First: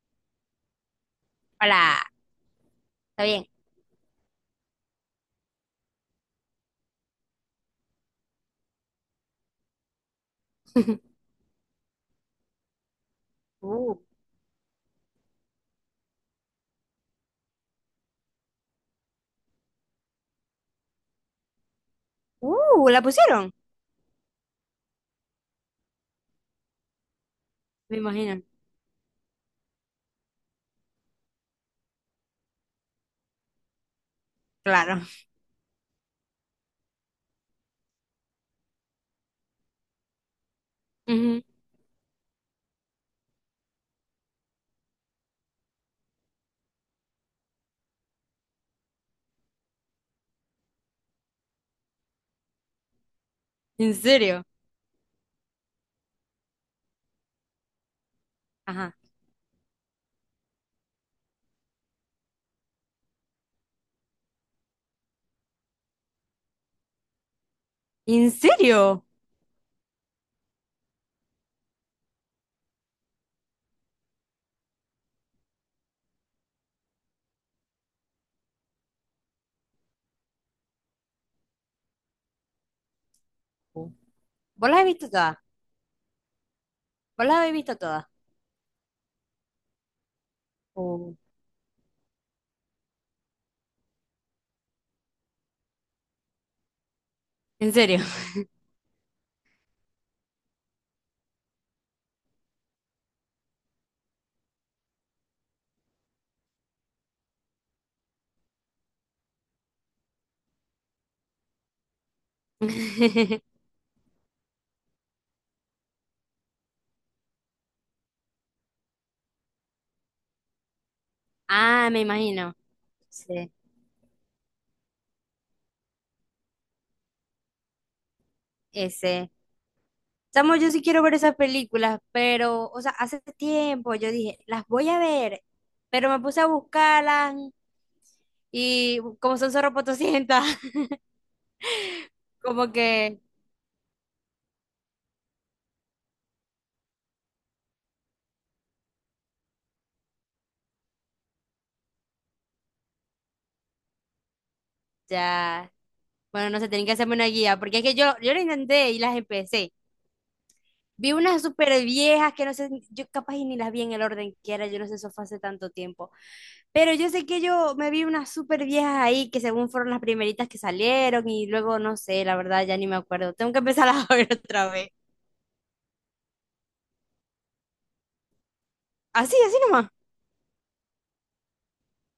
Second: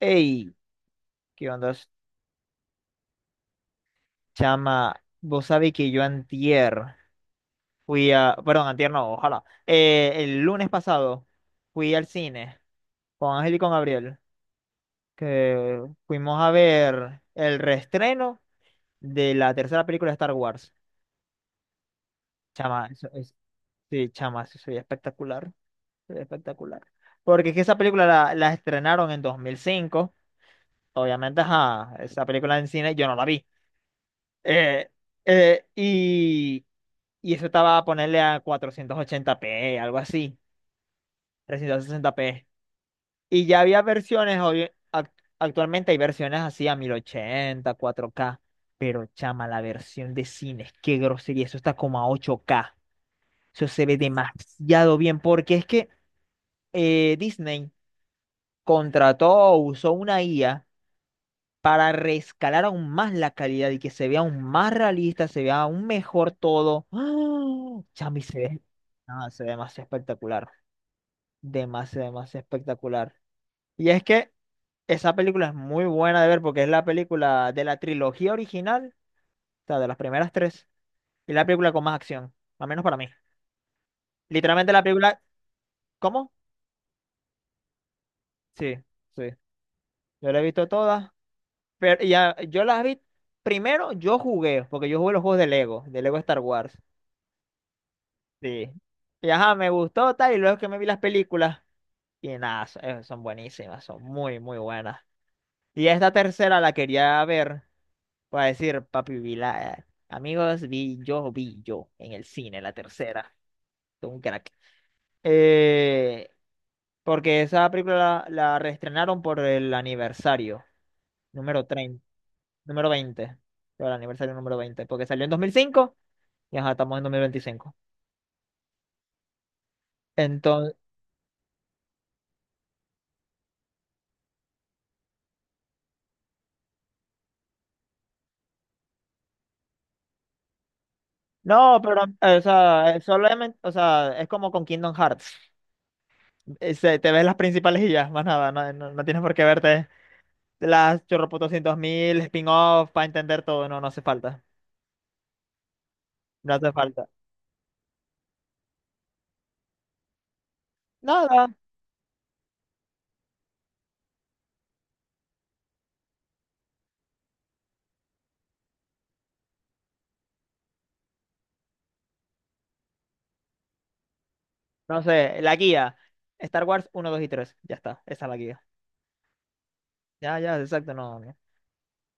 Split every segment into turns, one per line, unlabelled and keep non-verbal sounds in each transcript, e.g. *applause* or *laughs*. Ey, ¿qué onda,
Hola, está bien.
chama? Vos sabés que yo antier Perdón, antier no, ojalá. El lunes
*laughs*
pasado fui al cine con Ángel y con
Uh,
Gabriel, que fuimos a ver el reestreno de la tercera película de Star Wars. Chama,
¿la pusieron?
Sí, chama, eso sería espectacular. Sería espectacular. Porque es que esa
Me
película la,
imagino.
la estrenaron en 2005. Obviamente, ajá, esa película en cine yo no la vi. Eh,
Claro.
eh, y, y eso estaba a ponerle a 480p, algo así,
Ujú.
360p. Y ya había versiones, actualmente hay versiones así a 1080 4K, pero chama, la versión de cines, qué grosería, eso está como a 8K. Eso se
¿En
ve
serio?
demasiado bien, porque es que Disney
Ajá.
contrató o usó una IA para rescalar aún más la calidad y que se vea aún más realista, se vea aún mejor todo. ¡Ah! Chami,
¿En serio?
se ve demasiado espectacular, demasiado, demasiado espectacular. Y es que esa película es muy buena de ver porque es la película de la trilogía original, o sea, de las primeras tres, y la película con más acción, al menos para mí.
Uh. ¿Vos
Literalmente
las
la
has visto
película,
todas?
¿cómo?
¿Vos las habéis visto todas?
Sí, sí, yo la he visto todas,
Uh.
pero ya, yo las vi, primero yo jugué, porque yo jugué los juegos de Lego Star Wars.
¿En serio?
Sí. Y ajá, me gustó tal, y luego que me vi las películas, y nada, son buenísimas, son muy, muy buenas. Y esta tercera la quería ver, para decir, papi, amigos, vi yo, en el cine, la tercera.
*laughs*
Todo un crack. Eh, Porque esa película la reestrenaron por el aniversario, número
Ah, me
30
imagino.
número veinte
Sí,
por el aniversario número 20 porque salió en 2005 y ajá, estamos en 2025.
ese. Chamo, yo sí quiero ver esas películas, pero, o sea, hace tiempo yo dije, las voy a ver, pero me puse a buscarlas y como son zorro potosientas, *laughs*
No, pero, o
como
sea,
que
solamente, o sea, es como con Kingdom Hearts. Te ves las principales y ya, más nada, no, no tienes por qué verte las chorroputos mil spin-off para entender todo, no, no hace falta,
ya. Bueno,
no
no sé,
hace
tienen que
falta.
hacerme una guía, porque es que yo lo intenté y las empecé. Vi unas
Nada,
súper viejas que no sé, yo capaz y ni las vi en el orden que era, yo no sé, eso fue hace tanto tiempo. Pero yo sé que yo me vi unas súper viejas ahí que según fueron las primeritas que salieron y luego no sé, la verdad ya ni me acuerdo. Tengo que empezar a *laughs* ver otra vez.
no sé, la guía, Star Wars uno, 2 y 3, ya está, esa es la guía.
Así, así nomás.
Ya, ya, exacto, no, no,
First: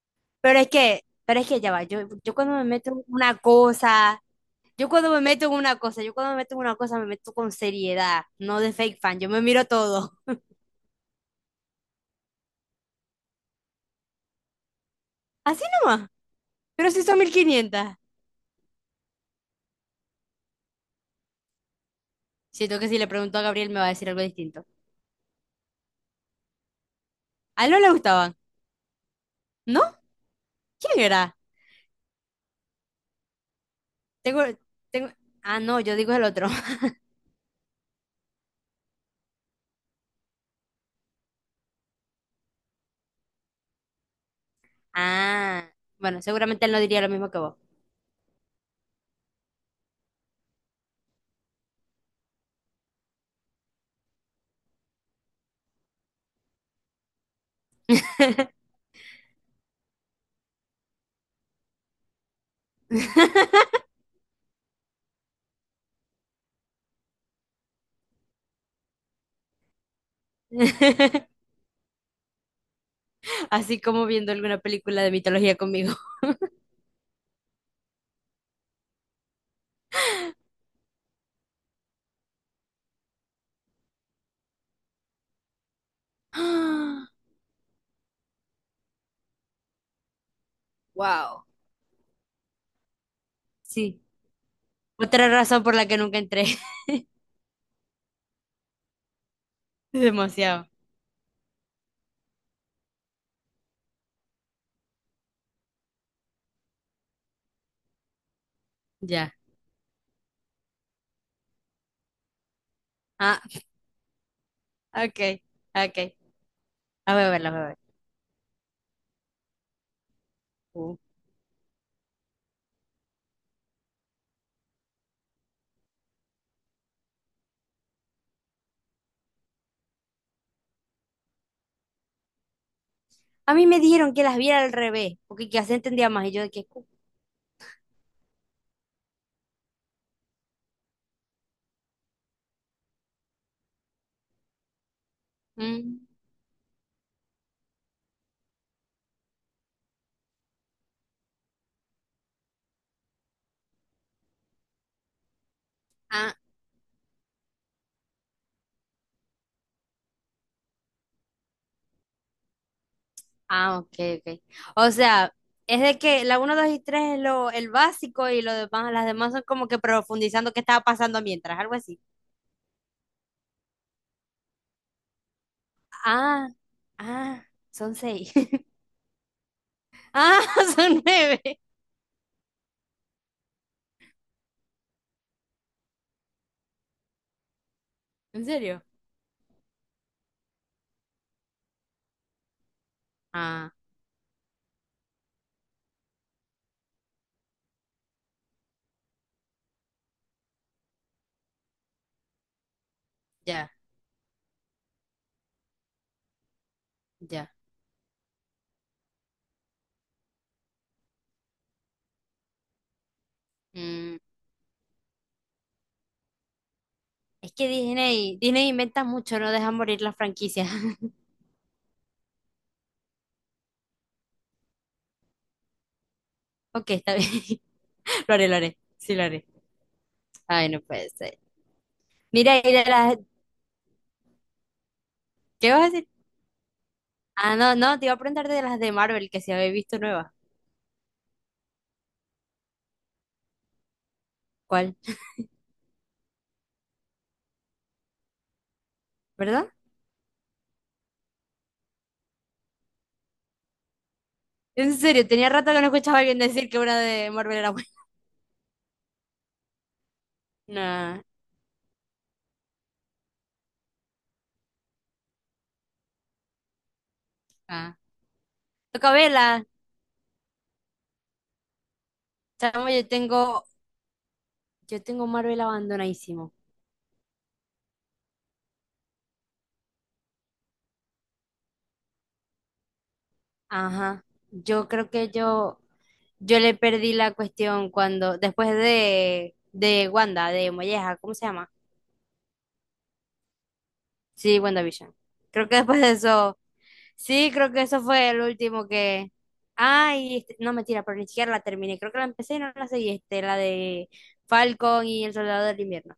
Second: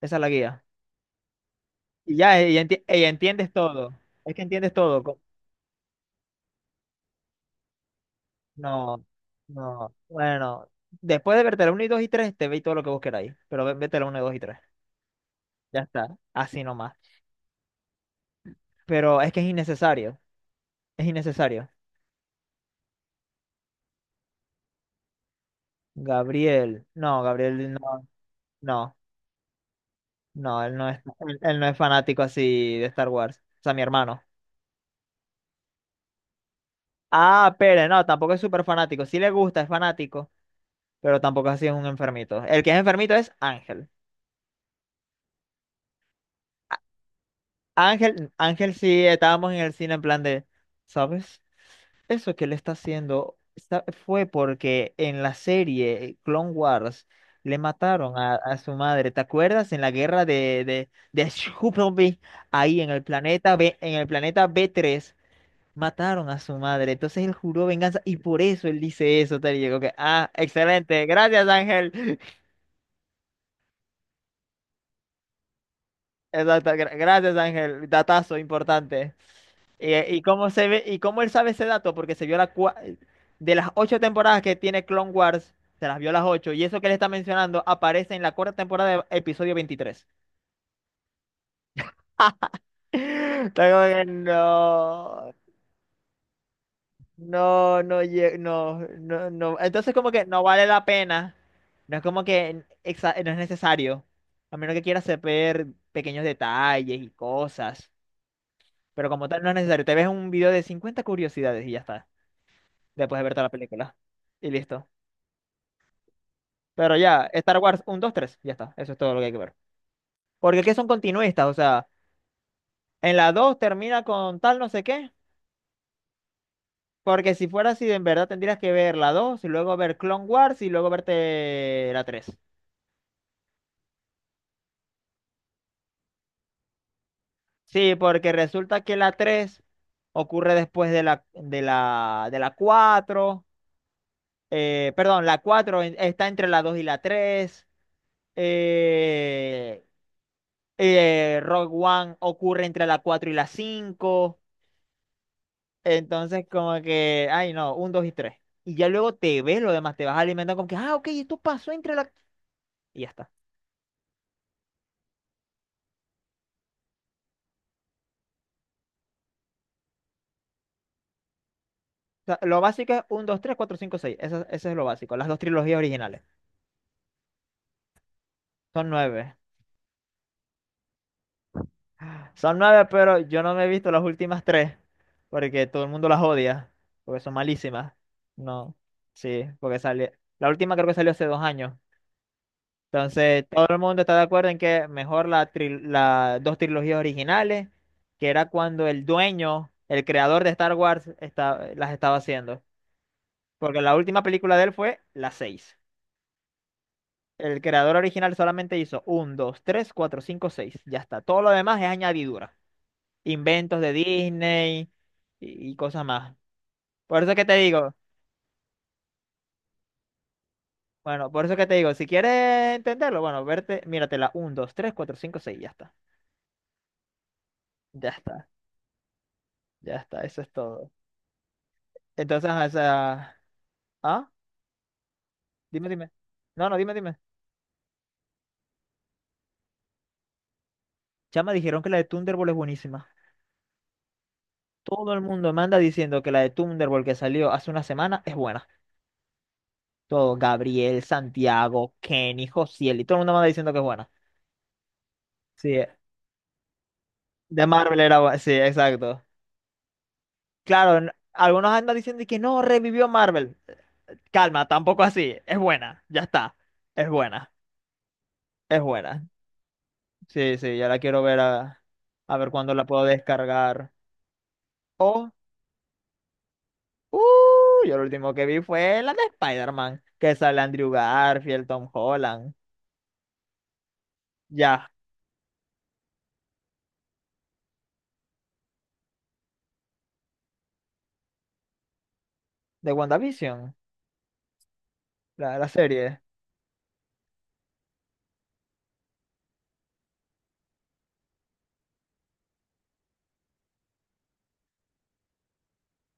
esa es la guía.
Pero es que ya va, yo,
Y
yo
ya,
cuando
y,
me
enti-
meto en
y
una
entiendes todo,
cosa,
es que entiendes
yo
todo.
cuando me meto en una cosa, yo cuando me meto en una cosa me meto con seriedad, no de fake
No,
fan, yo me miro
no,
todo.
bueno, después de verte la uno y 2 y 3 te veis todo lo que vos queráis, pero vete la uno, 2 y 3.
*laughs* Así
Ya está,
nomás.
así
Pero
nomás.
si son mil quinientas.
Pero es que es innecesario, es innecesario.
Siento que si le pregunto a Gabriel me va a decir algo distinto.
Gabriel, no,
A él no le gustaban.
No,
¿No? ¿Quién era?
él no es fanático así de Star Wars. O sea, mi hermano.
Tengo, tengo... Ah, no, yo digo el otro. *laughs*
Ah, Pérez, no, tampoco es súper fanático. Sí le gusta, es fanático, pero tampoco así es un enfermito. El que es enfermito es Ángel.
Ah, bueno, seguramente él no diría lo mismo que vos.
Ángel sí, estábamos en el cine en plan de, ¿sabes? Eso que le está haciendo fue porque en la serie Clone Wars le mataron a su madre. ¿Te acuerdas? En la guerra de Scoopleby, ahí en el planeta B, en el planeta b tres mataron a su madre. Entonces él juró venganza y por eso él dice eso, tal y llegó que, ah, excelente,
*laughs*
gracias Ángel. *laughs*
Así como viendo alguna película de mitología conmigo.
Exacto, gracias Ángel, datazo importante. ¿Y, cómo él sabe ese dato? Porque se vio de las 8 temporadas que tiene Clone Wars, se las vio las ocho, y eso que él está
*gasps*
mencionando aparece en la cuarta temporada de episodio 23.
Wow.
*laughs* Está
Sí.
como que
Otra
no,
razón por la que nunca entré.
no, no, no, no, no.
*laughs*
Entonces como que no vale
Demasiado.
la pena, no es como que no es necesario, a menos que quieras ver pequeños detalles y cosas, pero como
Ya.
tal no es necesario. Te ves un video de 50 curiosidades y ya está, después de
Ah,
verte la película. Y listo.
ok. Ok.
Pero
A ver,
ya,
a ver, a
Star
ver.
Wars 1, 2, 3, ya está, eso es todo lo que hay que ver. Porque es que son
Uh.
continuistas, o sea, en la dos termina con tal no sé qué, porque si fuera así, en verdad tendrías que ver la 2 y luego ver Clone Wars y luego verte la tres.
A mí me dijeron que las viera al revés, porque que así entendía más. Y yo de que.
Sí, porque resulta que la 3 ocurre después de la cuatro. Perdón, la cuatro
Mm.
está entre la 2 y la tres. eh, Rogue One ocurre entre la 4 y la cinco.
Ah.
Entonces, como que, ay, no, un, dos y tres. Y ya luego te ves lo demás, te vas alimentando como que, ah, ok, esto pasó Y ya está.
Ah, ok, ok. O sea, es de que la uno, 2 y 3 es lo, el básico y lo demás, las demás son como que profundizando qué estaba pasando mientras, algo así.
O sea, lo básico es un, dos, tres, cuatro, cinco, seis. Eso es lo básico. Las dos trilogías originales.
Ah, ah, son seis. *laughs*
Son nueve.
Ah, *laughs* son nueve.
*gasps* Son nueve, pero yo no me he visto las últimas tres. Porque todo el mundo las odia. Porque son malísimas.
¿En
No.
serio?
Sí, porque La última creo que salió hace 2 años. Entonces, todo
Ah,
el mundo está de acuerdo en que mejor las dos trilogías originales, que era cuando el dueño, el creador de Star Wars, las estaba haciendo.
ya,
Porque la última película de él fue la 6.
ya.
El creador original solamente hizo uno, 2, 3, 4, 5, seis. Ya está. Todo lo demás es añadidura. Inventos de
Mm,
Disney y cosas más. Por eso que
es
te
que
digo,
Disney inventa mucho, no deja morir las franquicias. *laughs*
bueno, por eso que te digo, si quieres entenderlo, bueno, míratela uno, 2, 3, 4, 5, seis. Ya está.
Ok, está bien.
Ya
*laughs* Lo haré,
está.
lo haré. Sí, lo haré.
Ya está. Eso es
Ay, no
todo.
puede ser.
Entonces,
Mira, y
ajá,
de las...
Ah,
¿Qué vas a
dime,
decir?
dime. No, no, dime, dime.
Ah, no, no, te iba a preguntar de las de Marvel que se había visto nueva.
Chama, dijeron que la de Thunderbolt es buenísima.
¿Cuál?
Todo el mundo manda diciendo que la de Thunderbolt que salió hace una semana es buena.
¿Verdad?
Todo, Gabriel, Santiago, Kenny, Josiel, y todo el mundo manda diciendo que es buena.
En serio, tenía rato
Sí,
que no escuchaba a alguien decir que una de Marvel
de
era buena.
Marvel era buena. Sí, exacto. Claro,
No.
algunos andan diciendo que no, revivió Marvel. Calma, tampoco así. Es buena, ya está. Es buena,
Ah.
es
Toca
buena.
verla.
Sí, sí, ya la quiero ver a ver cuándo la
Chamo,
puedo
yo tengo,
descargar.
yo tengo
O
Marvel abandonadísimo.
Uh, yo lo último que vi fue la de Spider-Man, que sale Andrew Garfield, Tom Holland,
Ajá.
ya,
Yo creo que yo le perdí la cuestión cuando, después de Wanda, de Molleja, ¿cómo se llama?
de WandaVision,
Sí, WandaVision.
la
Creo que después de
serie.
eso, sí, creo que eso fue el último que. Ay, este- no, mentira, pero ni siquiera la terminé. Creo que la empecé y no la seguí, este, la de Falcon y El Soldado del Invierno.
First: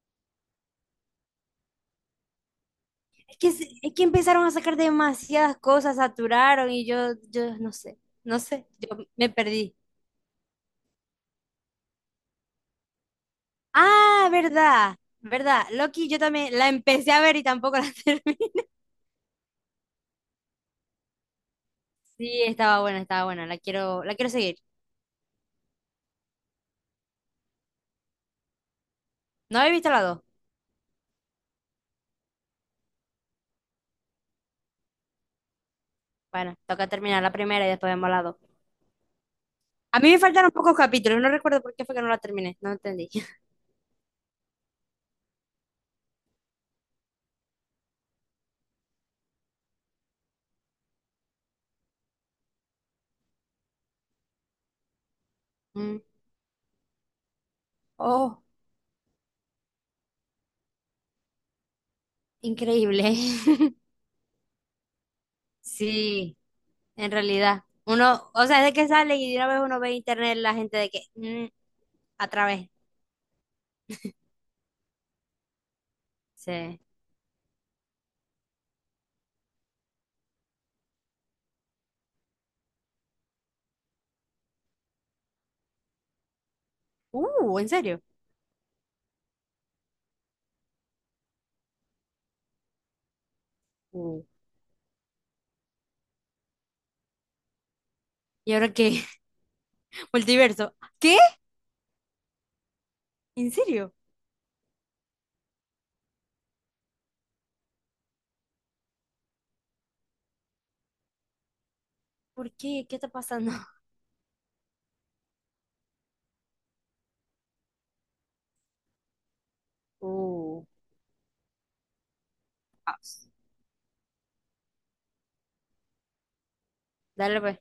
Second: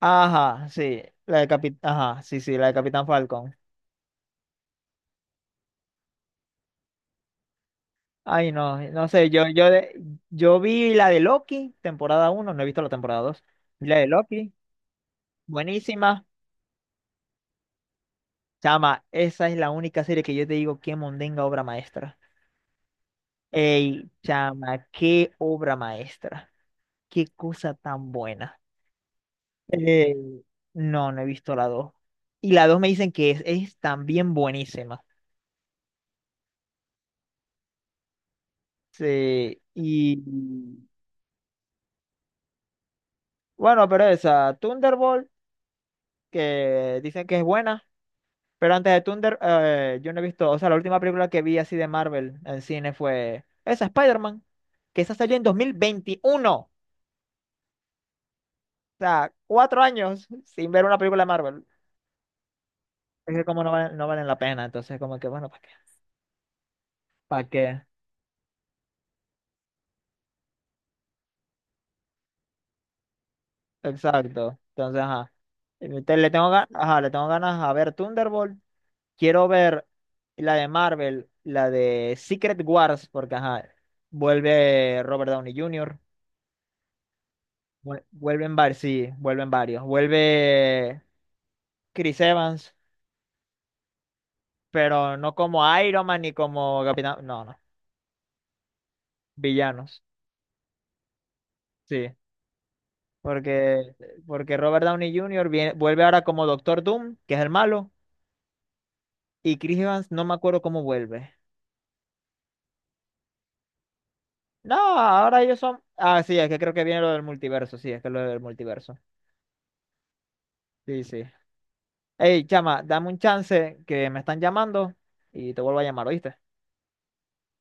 Ajá, sí, ajá, sí, sí, la de Capitán
que,
Falcon.
se- que empezaron a sacar demasiadas cosas, saturaron y yo no sé, no
Ay,
sé,
no,
yo
no sé,
me perdí.
yo vi la de Loki, temporada 1. No he visto la temporada 2. Vi la de
Ah,
Loki,
verdad, verdad. Loki, yo
buenísima.
también la empecé a ver y tampoco la *laughs* terminé.
Chama, esa es la única serie que yo te digo que mondenga obra maestra.
Sí, estaba buena, estaba buena.
Ey,
La quiero seguir.
chama, qué obra maestra, qué cosa tan buena.
No he visto la
Eh,
dos.
no, no he visto la dos. Y la 2 me dicen que es también buenísima.
Bueno, toca terminar la primera y después vemos la dos.
Sí,
A mí me
y
faltaron pocos capítulos, no recuerdo por qué fue que no la terminé, no entendí. *laughs*
bueno, pero esa, Thunderbolt, que dicen que es buena, pero yo no he visto, o sea, la última película que vi así de Marvel en cine fue esa, Spider-Man, que esa salió en dos mil
Mm.
veintiuno O
Oh,
sea, 4 años sin ver una película de Marvel.
increíble.
Es que como no,
*laughs*
no valen la pena, entonces como que bueno, ¿para qué?
Sí, en
¿Para
realidad.
qué?
Uno, o sea, es de que sale y de una vez uno ve en internet la gente de que, mm, a través.
Exacto. Entonces, ajá. Le tengo ganas,
Sí.
ajá, le tengo ganas a ver Thunderbolt. Quiero ver la de Marvel, la de Secret Wars, porque ajá, vuelve Robert Downey Jr.
¿En serio?
Vuelven varios, sí, vuelven varios. Vuelve Chris Evans,
Uh.
pero no como Iron Man ni como Capitán, no, no,
¿Y ahora qué? *laughs*
villanos,
Multiverso. ¿Qué?
sí.
¿En
Porque,
serio?
porque Robert Downey Jr. Vuelve ahora como Doctor Doom, que es el malo, y Chris Evans no me acuerdo cómo vuelve.
¿Por qué? ¿Qué está pasando? *laughs*
No, ahora ellos son. Ah, sí, es que creo que viene lo del multiverso. Sí, es que es lo del multiverso.
Uh.
Sí, sí. Ey, chama, dame un
Vamos.
chance que me están llamando y te vuelvo a llamar, ¿oíste?
Dale, pues.